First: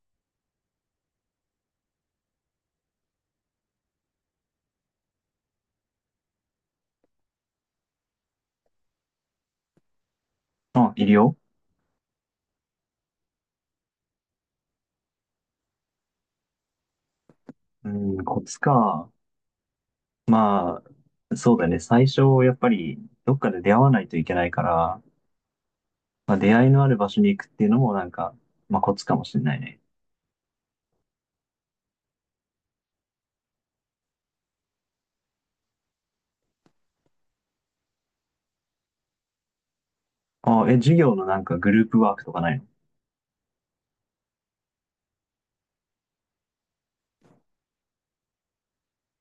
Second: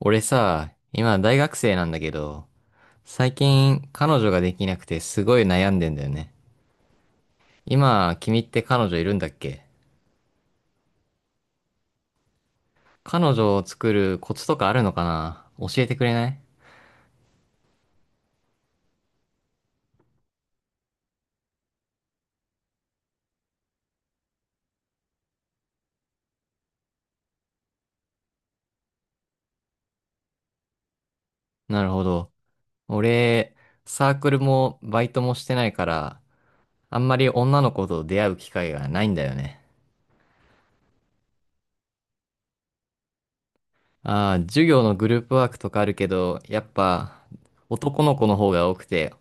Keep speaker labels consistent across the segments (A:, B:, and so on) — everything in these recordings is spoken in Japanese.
A: 俺さ、今大学生なんだけど、最近彼女ができなくてすごい悩んでんだよね。今、君って彼女いるんだっけ？
B: あ、いるよ。
A: 彼女を作るコツとかあるのかな？教えてくれない？
B: うん、コツか。まあ、そうだね。最初、やっぱり、どっかで出会わないといけないから、まあ、出会いのある場所に行くっていうのも、なんか、まあ、コツかもしれないね。
A: なるほど。俺、サークルもバイトもしてないから、あんまり女の子と出会う機会がないんだよね。
B: あ、え、授業のなんかグループワークとかないの？
A: ああ、授業のグループワークとかあるけど、やっぱ男の子の方が多くて、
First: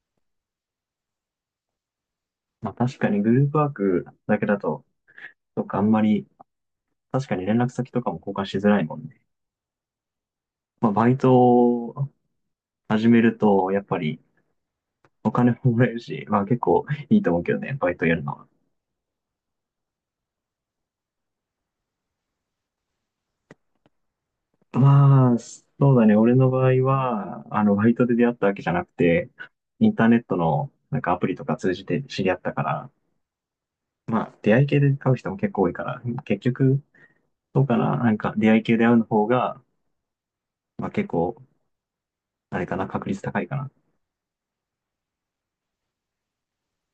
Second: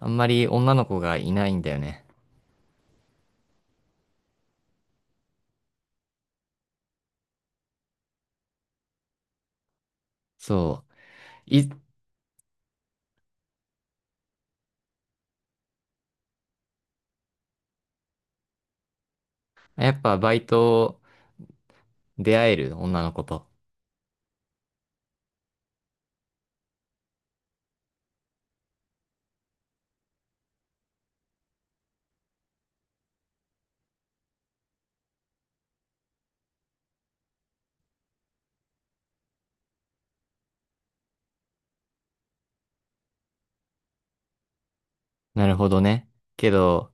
A: あんまり女の子がいないんだよね。
B: まあ、確かにグループワークだけだと、とかあんまり、確かに連絡先とかも交換しづらいもんね。
A: そ
B: まあ、バイト
A: う。
B: を始めると、やっぱり、お金ももらえるし、まあ、結構いいと思うけどね、バイトやるのは。
A: やっぱバイト出会える女の子と。
B: まあ、そうだね。俺の場合は、あの、バイトで出会ったわけじゃなくて、インターネットの、なんかアプリとか通じて知り合ったから、まあ、出会い系で会う人も結構多いから、結局、そうかな。なんか、出会い系で会うの方が、まあ結構、あれかな、確率高いかな。
A: なるほどね。けど、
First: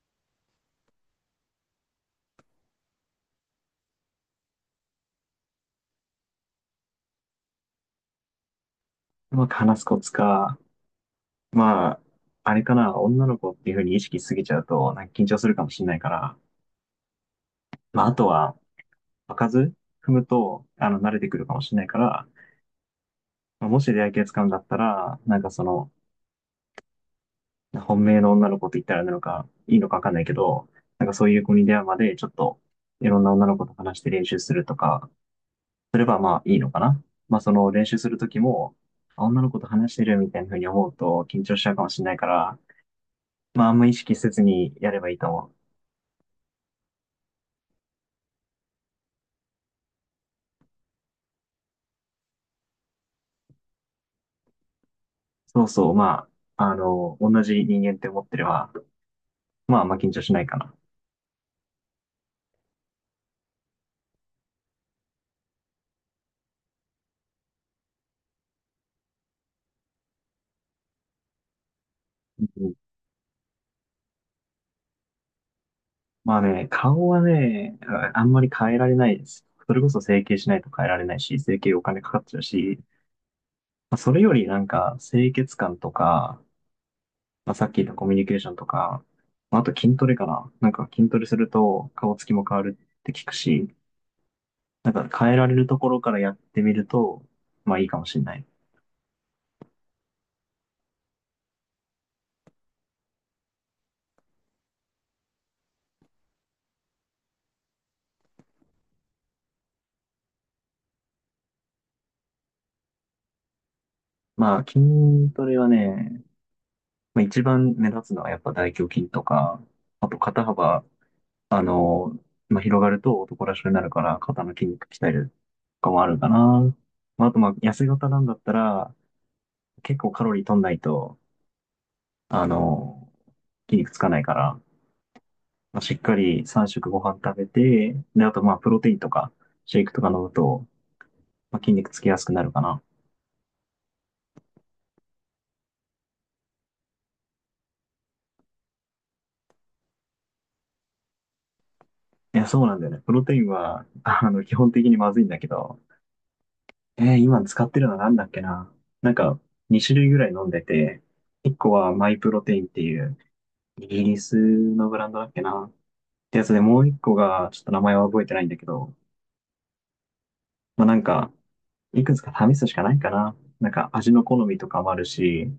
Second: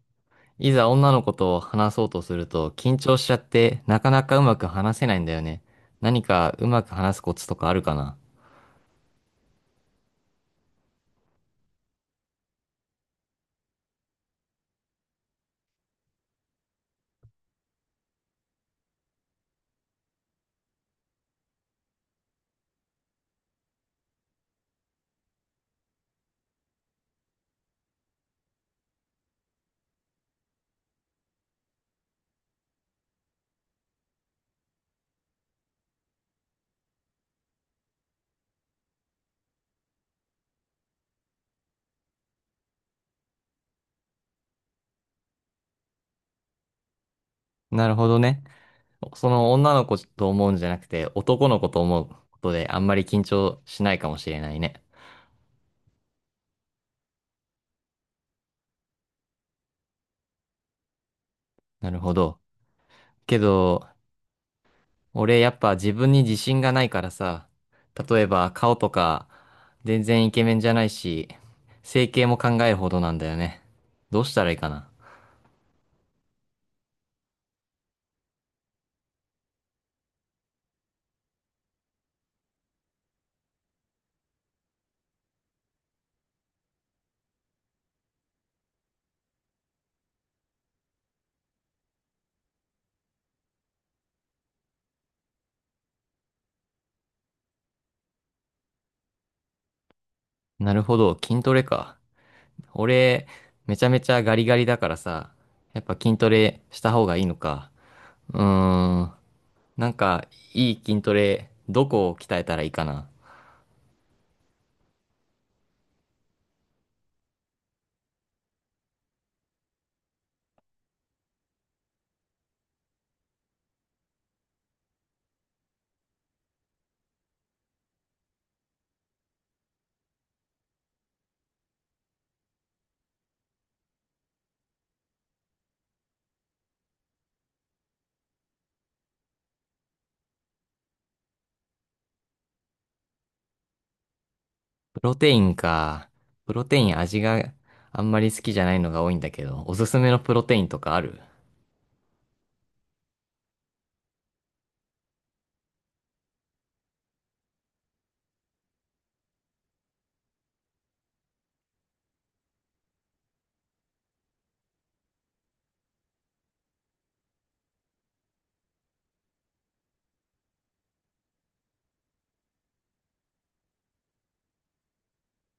A: いざ女の子と話そうとすると緊張しちゃってなかなかうまく話せないんだよね。何かうまく話すコツとかあるかな？
B: うまく話すコツか、まあ、あれかな、女の子っていうふうに意識しすぎちゃうと、なんか緊張するかもしれないから、まあ、あとは、場数踏むと、あの、慣れてくるかもしれないから、まあもし出会い系使うんだったら、なんかその、本命の女の子と言ったらなのか、いいのかわかんないけど、なんかそういう子に出会うまで、ちょっと、いろんな女の子と話して練習するとか、すればまあいいのかな。まあその練習するときも、あ女の子と話してるみたいな風に思うと緊張しちゃうかもしれないから、まああんま意識せずにやればいいと思う。
A: なるほどね。その女の子と思うんじゃなくて男の子と思うことであんまり緊張しないかもしれないね。
B: そうそう、まあ、あの、同じ人間って思ってれば、まああんま緊張しないかな。
A: なるほど。けど、俺やっぱ自分に自信がないからさ、例えば顔とか全然イケメンじゃないし、整形も
B: う
A: 考え
B: ん。
A: るほどなんだよね。どうしたらいいかな。
B: まあね、顔はね、ああんまり変えられないです。それこそ整形しないと変えられないし、整形お金かかっちゃうし、まあ、それよりなんか、清潔感とか、まあ、さっき言ったコミュニケーションとか、まああと筋トレかな。なんか筋トレすると顔つきも変わるって聞くし、なんか変えられるところからやってみると、まあいいかもしれない。
A: なるほど、筋トレか。俺、めちゃめちゃガリガリだからさ、やっぱ筋トレした方がいいのか。うーん、なんかいい筋トレ、どこを鍛えたらいいかな。
B: まあ筋トレはね、まあ、一番目立つのはやっぱ大胸筋とか、あと肩幅、あの、まあ、広がると男らしくなるから肩の筋肉鍛えるとかもあるかな。まあ、あとまあ痩せ型なんだったら結構カロリー取んないと、あの、筋肉つかないから、まあ、しっかり3食ご飯食べて、で、あとまあ、プロテインとか、シェイクとか飲むと、まあ、筋肉つきやすくなるかな。
A: プロテインか。プロテイン味があんまり好きじゃないのが多いんだけど、おすすめのプロテインとかある？
B: いや、そうなんだよね。プロテインは、あの、基本的にまずいんだけど、今使ってるのなんだっけな。なんか、2種類ぐらい飲んでて、1個はマイプロテインっていう、イギリスのブランドだっけな。ってやつで、もう1個が、ちょっと名前は覚えてないんだけど、まあ、なんか、いくつか試すしかないかな。なんか、味の好みとかもあるし、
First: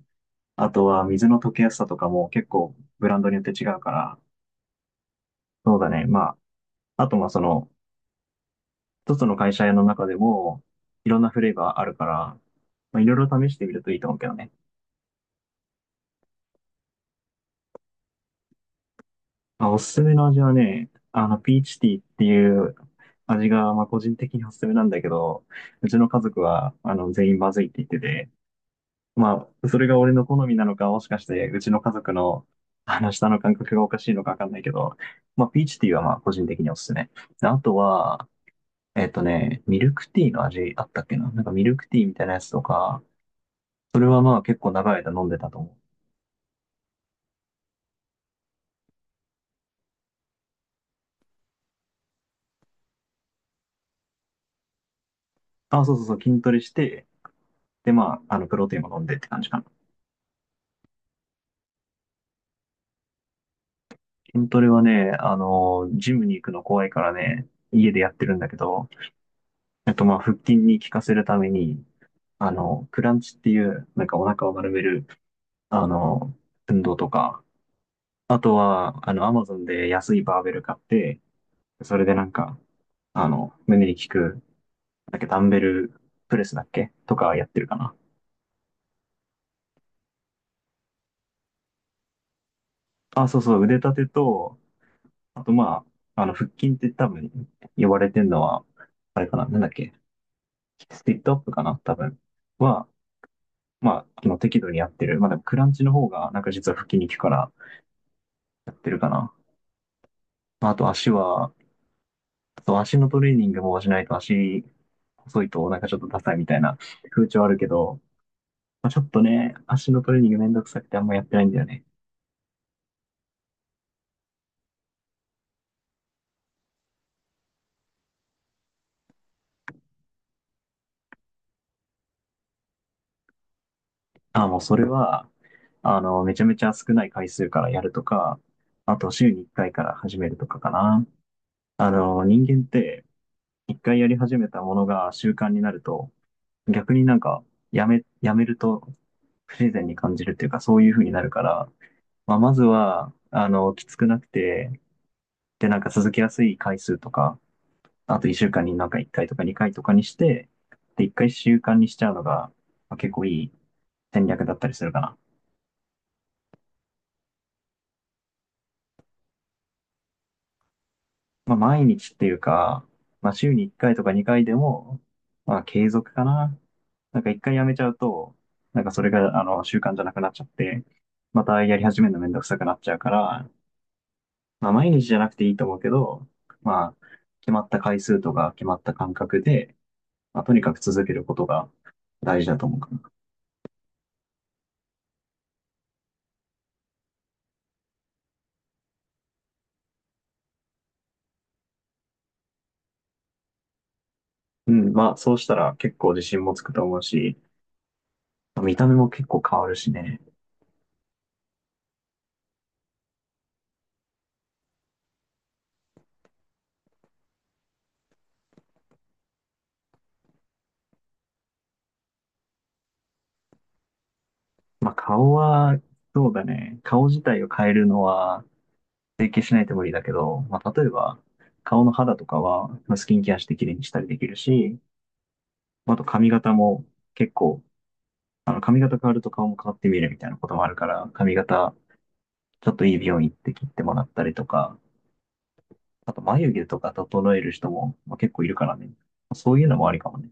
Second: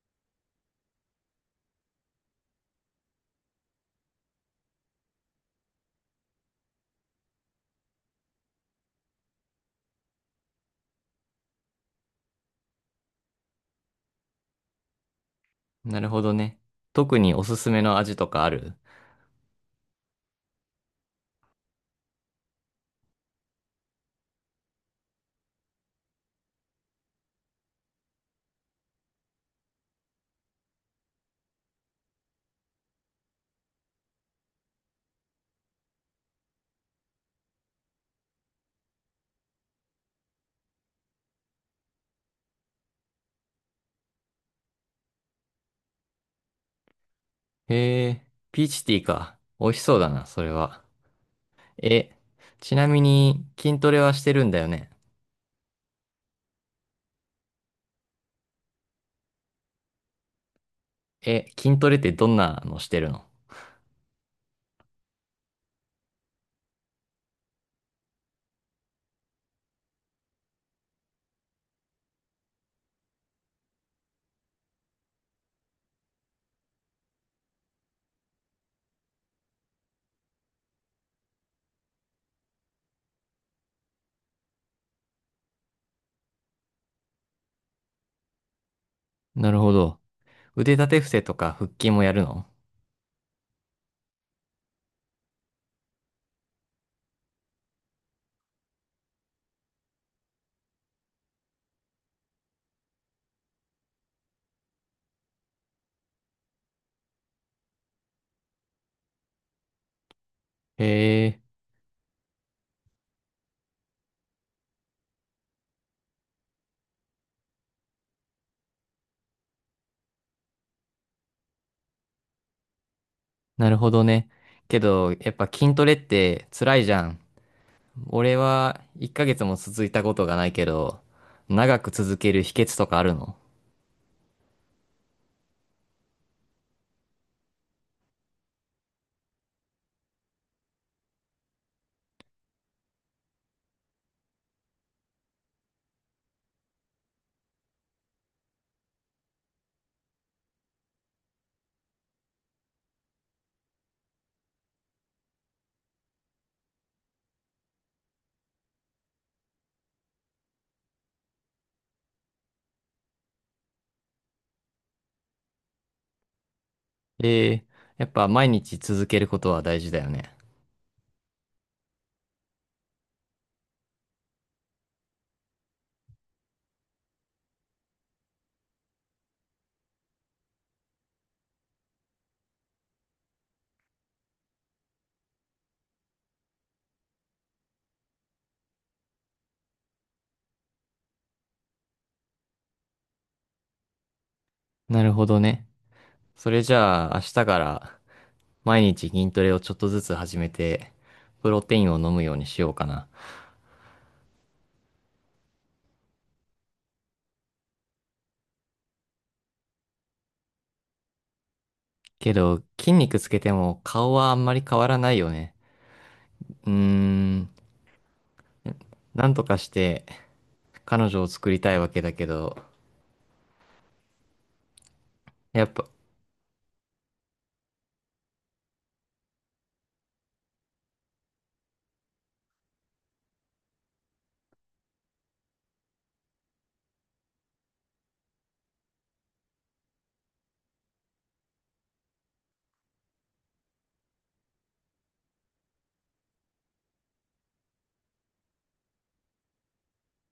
B: あとは水の溶けやすさとかも結構ブランドによって違うから、そうだね。まあ、あとまあその、一つの会社の中でも、いろんなフレーバーあるから、まあ、いろいろ試してみるといいと思うけどね。
A: なるほどね。特におすすめの味とかある？
B: まあ、おすすめの味はね、あの、ピーチティーっていう味が、まあ個人的におすすめなんだけど、うちの家族は、あの、全員まずいって言ってて、まあ、それが俺の好みなのか、もしかして、うちの家族の、あの、舌の感覚がおかしいのかわかんないけど、まあ、ピーチティーはまあ、個人的におすすめ。であとは、ミルクティーの味あったっけな。なんかミルクティーみたいなやつとか、それはまあ結構長い間飲んでたと思う。
A: へえ、ピーチティーか。美味しそうだな、それは。え、ちなみに筋トレはしてるんだよね。
B: あ、そうそうそう、筋トレして、でまあ、あの、プロテインも飲んでって感じかな。
A: え、筋トレってどんなのしてるの？
B: 筋トレはね、あの、ジムに行くの怖いからね、家でやってるんだけど、まあ、腹筋に効かせるために、あの、クランチっていう、なんかお腹を丸める、あの、運動とか、あとは、あの、アマゾンで安いバーベル買って、それでなんか、あの、胸に効くだっけ、ダンベルプレスだっけとかやってるかな。
A: なるほど。腕立て伏せとか腹筋もやるの？
B: あ、そうそう、腕立てと、あとまあ、あの、腹筋って多分呼ばれてるのは、あれかな、なんだっけ、スティットアップかな、多分は、まあ、あの適度にやってる。まあでもクランチの方が、なんか実は腹筋に効くからやってるかな。まああ
A: へ
B: と足
A: え、
B: は、あと足のトレーニングもしないと足細いとなんかちょっとダサいみたいな風潮あるけど、まあ、ちょっとね、足のトレーニングめんどくさくてあんまやってないんだよね。
A: なるほどね。けど、やっぱ筋トレって辛いじゃん。俺は1ヶ月も続いたことがないけど、長く続ける秘訣とかあるの？
B: あ、もうそれは、あの、めちゃめちゃ少ない回数からやるとか、あと週に1回かいから始めるとかかな。あの、人間って1回やり始めたものが習慣になると、逆になんかやめると不自然に感じるっていうかそういう風になるから、まあ、まずは、あの、きつくなくて、で、なんか続けやすい回数とか、あと1週間になんか1回とか2回とかにして、で、1回習慣にしちゃうのが、まあ、結構いい戦略だったりするかな。
A: ええ、やっぱ毎日続けることは大事だよね。
B: まあ、毎日っていうか、まあ、週に1回とか2回でも、まあ、継続かな。なんか1回やめちゃうと、なんかそれが、あの、習慣じゃなくなっちゃって、またやり始めるのめんどくさくなっちゃうから、まあ、毎日じゃなくていいと思うけど、まあ、決まった回数とか決まった間隔で、まあ、とにかく続けることが大事だと思うかな。
A: なるほどね。それじゃあ、明日から毎日筋トレをちょっとずつ始めて、プロテインを飲むようにしようかな。
B: うん、まあ、そうしたら結構自信もつくと思うし、まあ見た目も結構変わるしね。
A: けど、筋肉つけても顔はあんまり変わらないよね。うーん、なんとかして彼女を作りたいわけだけど、
B: まあ、顔
A: やっ
B: は、
A: ぱ、
B: そうだね。顔自体を変えるのは、整形しないと無理だけど、まあ、例えば、顔の肌とかは、まあスキンケアして綺麗にしたりできるし、まあと髪型も結構、あの髪型変わると顔も変わって見えるみたいなこともあるから、髪型、ちょっといい美容院行って切ってもらったりとか、あと眉毛とか整える人も、まあ、結構いるからね。そういうのもありかもね。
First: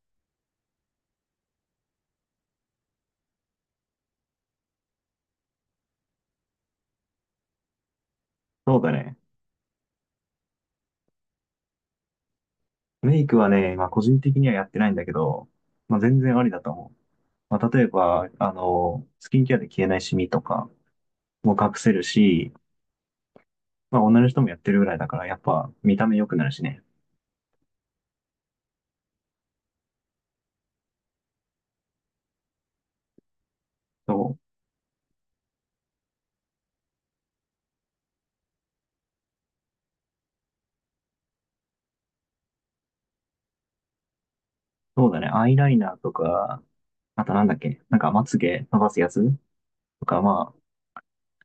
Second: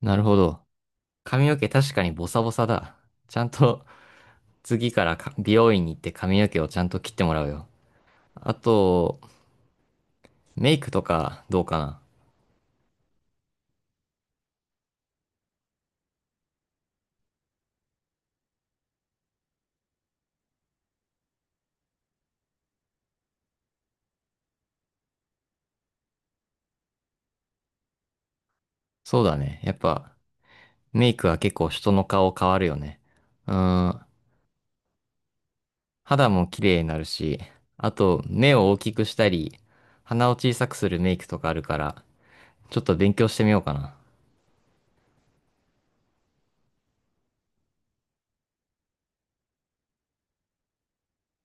A: なるほど。髪の毛確かにボサボサだ。ちゃんと次からか美容院に行って髪の毛をちゃんと切ってもらうよ。あ
B: そうだね。
A: と、メイクとかどうかな。
B: メイクはね、まあ個人的にはやってないんだけど、まあ全然ありだと思う。まあ例えば、あの、スキンケアで消えないシミとかも隠せるし、まあ、女の人もやってるぐらいだから、やっぱ見た目良くなるしね。
A: そうだね。やっぱ、メイクは結構人の顔変わるよね。うーん、
B: そう、
A: 肌も綺麗になるし、あと目を大きくしたり、鼻を小さくするメイクとかあるから、ちょっと勉強してみようかな。
B: そうだね。アイライナーとか、あとなんだっけ、なんかまつげ伸ばすやつとか、まあ、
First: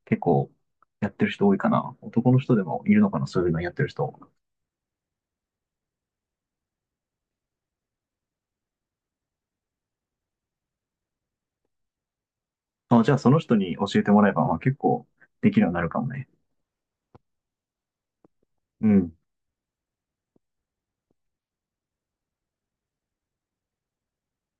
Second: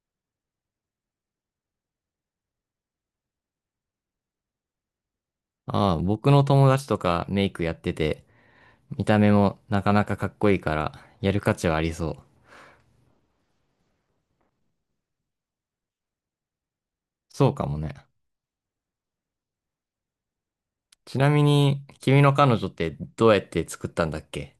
B: 結構やってる人多いかな。男の人でもいるのかな、そういうのやってる人。
A: ああ、僕の友達とかメイクやってて、見た目もなかなかかっこいいから、やる価値はありそう。
B: まあ、じゃあその人に教えてもらえば、まあ結構できるようになるかもね。
A: そうかもね。
B: うん。
A: ちなみに、君の彼女ってどうやって作ったんだっけ？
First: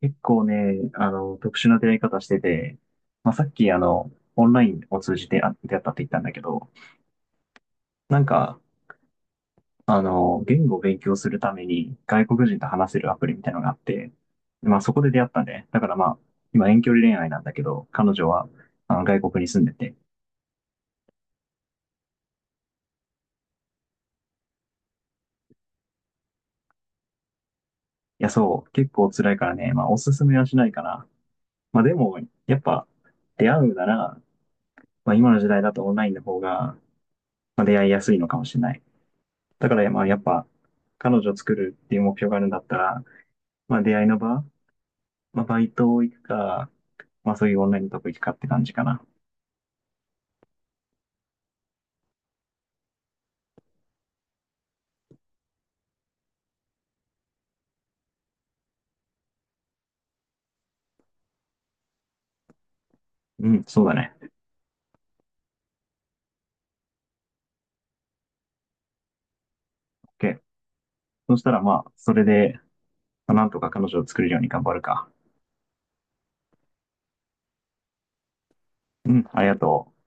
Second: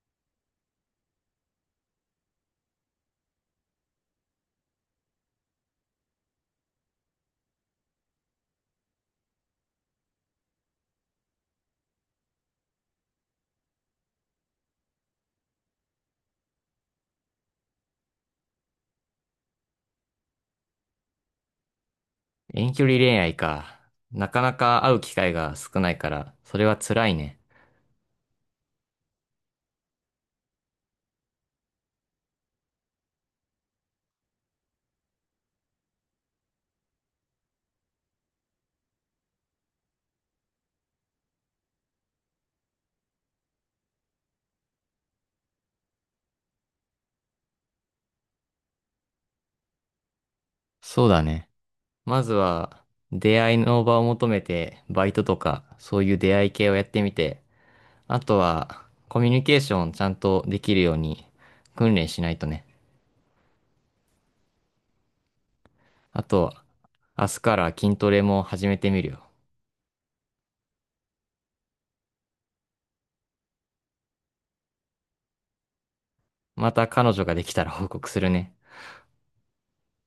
B: 結構ね、あの、特殊な出会い方してて、まあさっきあの、オンラインを通じてあ出会ったって言ったんだけど、なんか、あの、言語を勉強するために外国人と話せるアプリみたいなのがあって、まあそこで出会ったんで、だからまあ、今遠距離恋愛なんだけど、彼女はあの外国に住んでて、
A: 遠距離恋愛か。なかなか会う機会が少ないから、それは辛いね。
B: いやそう、結構辛いからね、まあおすすめはしないかな。まあでも、やっぱ出会うなら、まあ今の時代だとオンラインの方が、まあ、出会いやすいのかもしれない。だからまあやっぱ、彼女を作るっていう目標があるんだったら、まあ出会いの場、まあバイト行くか、まあそういうオンラインのとこ行くかって感じかな。
A: そうだね。まずは、出会いの場を求めて、バイトとか、そういう出会い系をやってみて、あとは、コミュニケーションちゃんとできるように、訓練しないとね。
B: うん、そうだね。
A: あと、明日から筋トレも始めてみるよ。
B: OK。そしたらまあ、それで、なんとか彼女を作るように頑張るか。
A: また彼女ができたら報告するね。
B: うん、ありがとう。